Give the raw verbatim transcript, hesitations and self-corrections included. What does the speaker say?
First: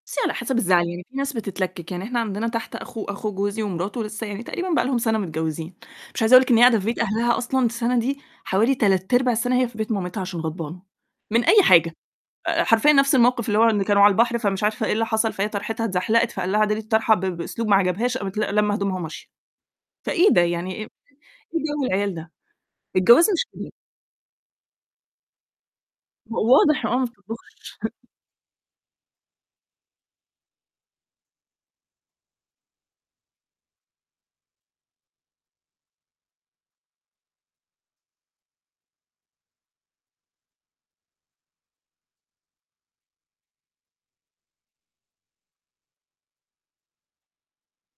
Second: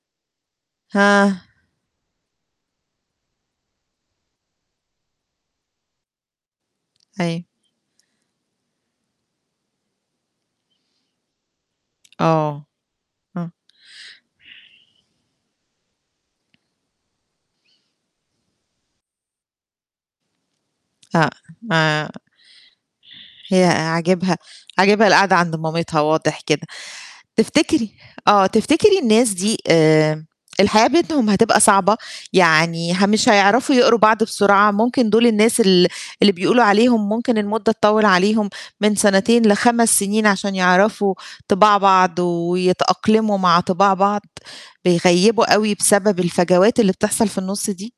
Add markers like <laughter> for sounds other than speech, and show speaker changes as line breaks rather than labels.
بُصّي على حسب الزعل، يعني في
هاه.
ناس بتتلكِك، يعني إحنا عندنا تحت أخو أخو جوزي ومراته، لسّه يعني تقريبًا بقى لهم سَنة متجوّزين، مش عايزة أقول لِك إن هي قاعدة في بيت أهلها
أيوه.
أصلًا السَنة دي حوالي تلات أرباع السَنة هي في بيت مامتها عشان غضبانة، من أي حاجة آآ
آه،
حرفيًا نفس الموقِف،
إمم.
اللي هو إن كانوا على البحر فمش عارفة إيه اللي حصل، فهي طرحِتها اتزحلقِت، فقال لها: "اعدلي الطرحة." ب بأسلوب ما عجبهاش، قامت ل لامة هدومها، وماشية. فإيه ده يعني إيه إيه جَو
ما
العيال ده؟ الجواز مش
هي
ك
عاجبها عاجبها القاعدة عند مامتها
و
واضح كده.
واضح، آه
تفتكري
<unintelligible>
آه، تفتكري الناس دي آمم الحياة بينهم هتبقى صعبة؟ يعني ه مش هيعرفوا يقروا بعض بسرعة، ممكن دُول الناس ال اللي بيقولوا عليهم ممكن المدّة تطوّل عليهم من سَنتين لخمس سِنين عشان يعرفوا طِباع بعض، ويتأقلموا مع طِباع بعض، بيغيّبوا أوي، بسبب الفجوات اللي بتحصل في النُص دي؟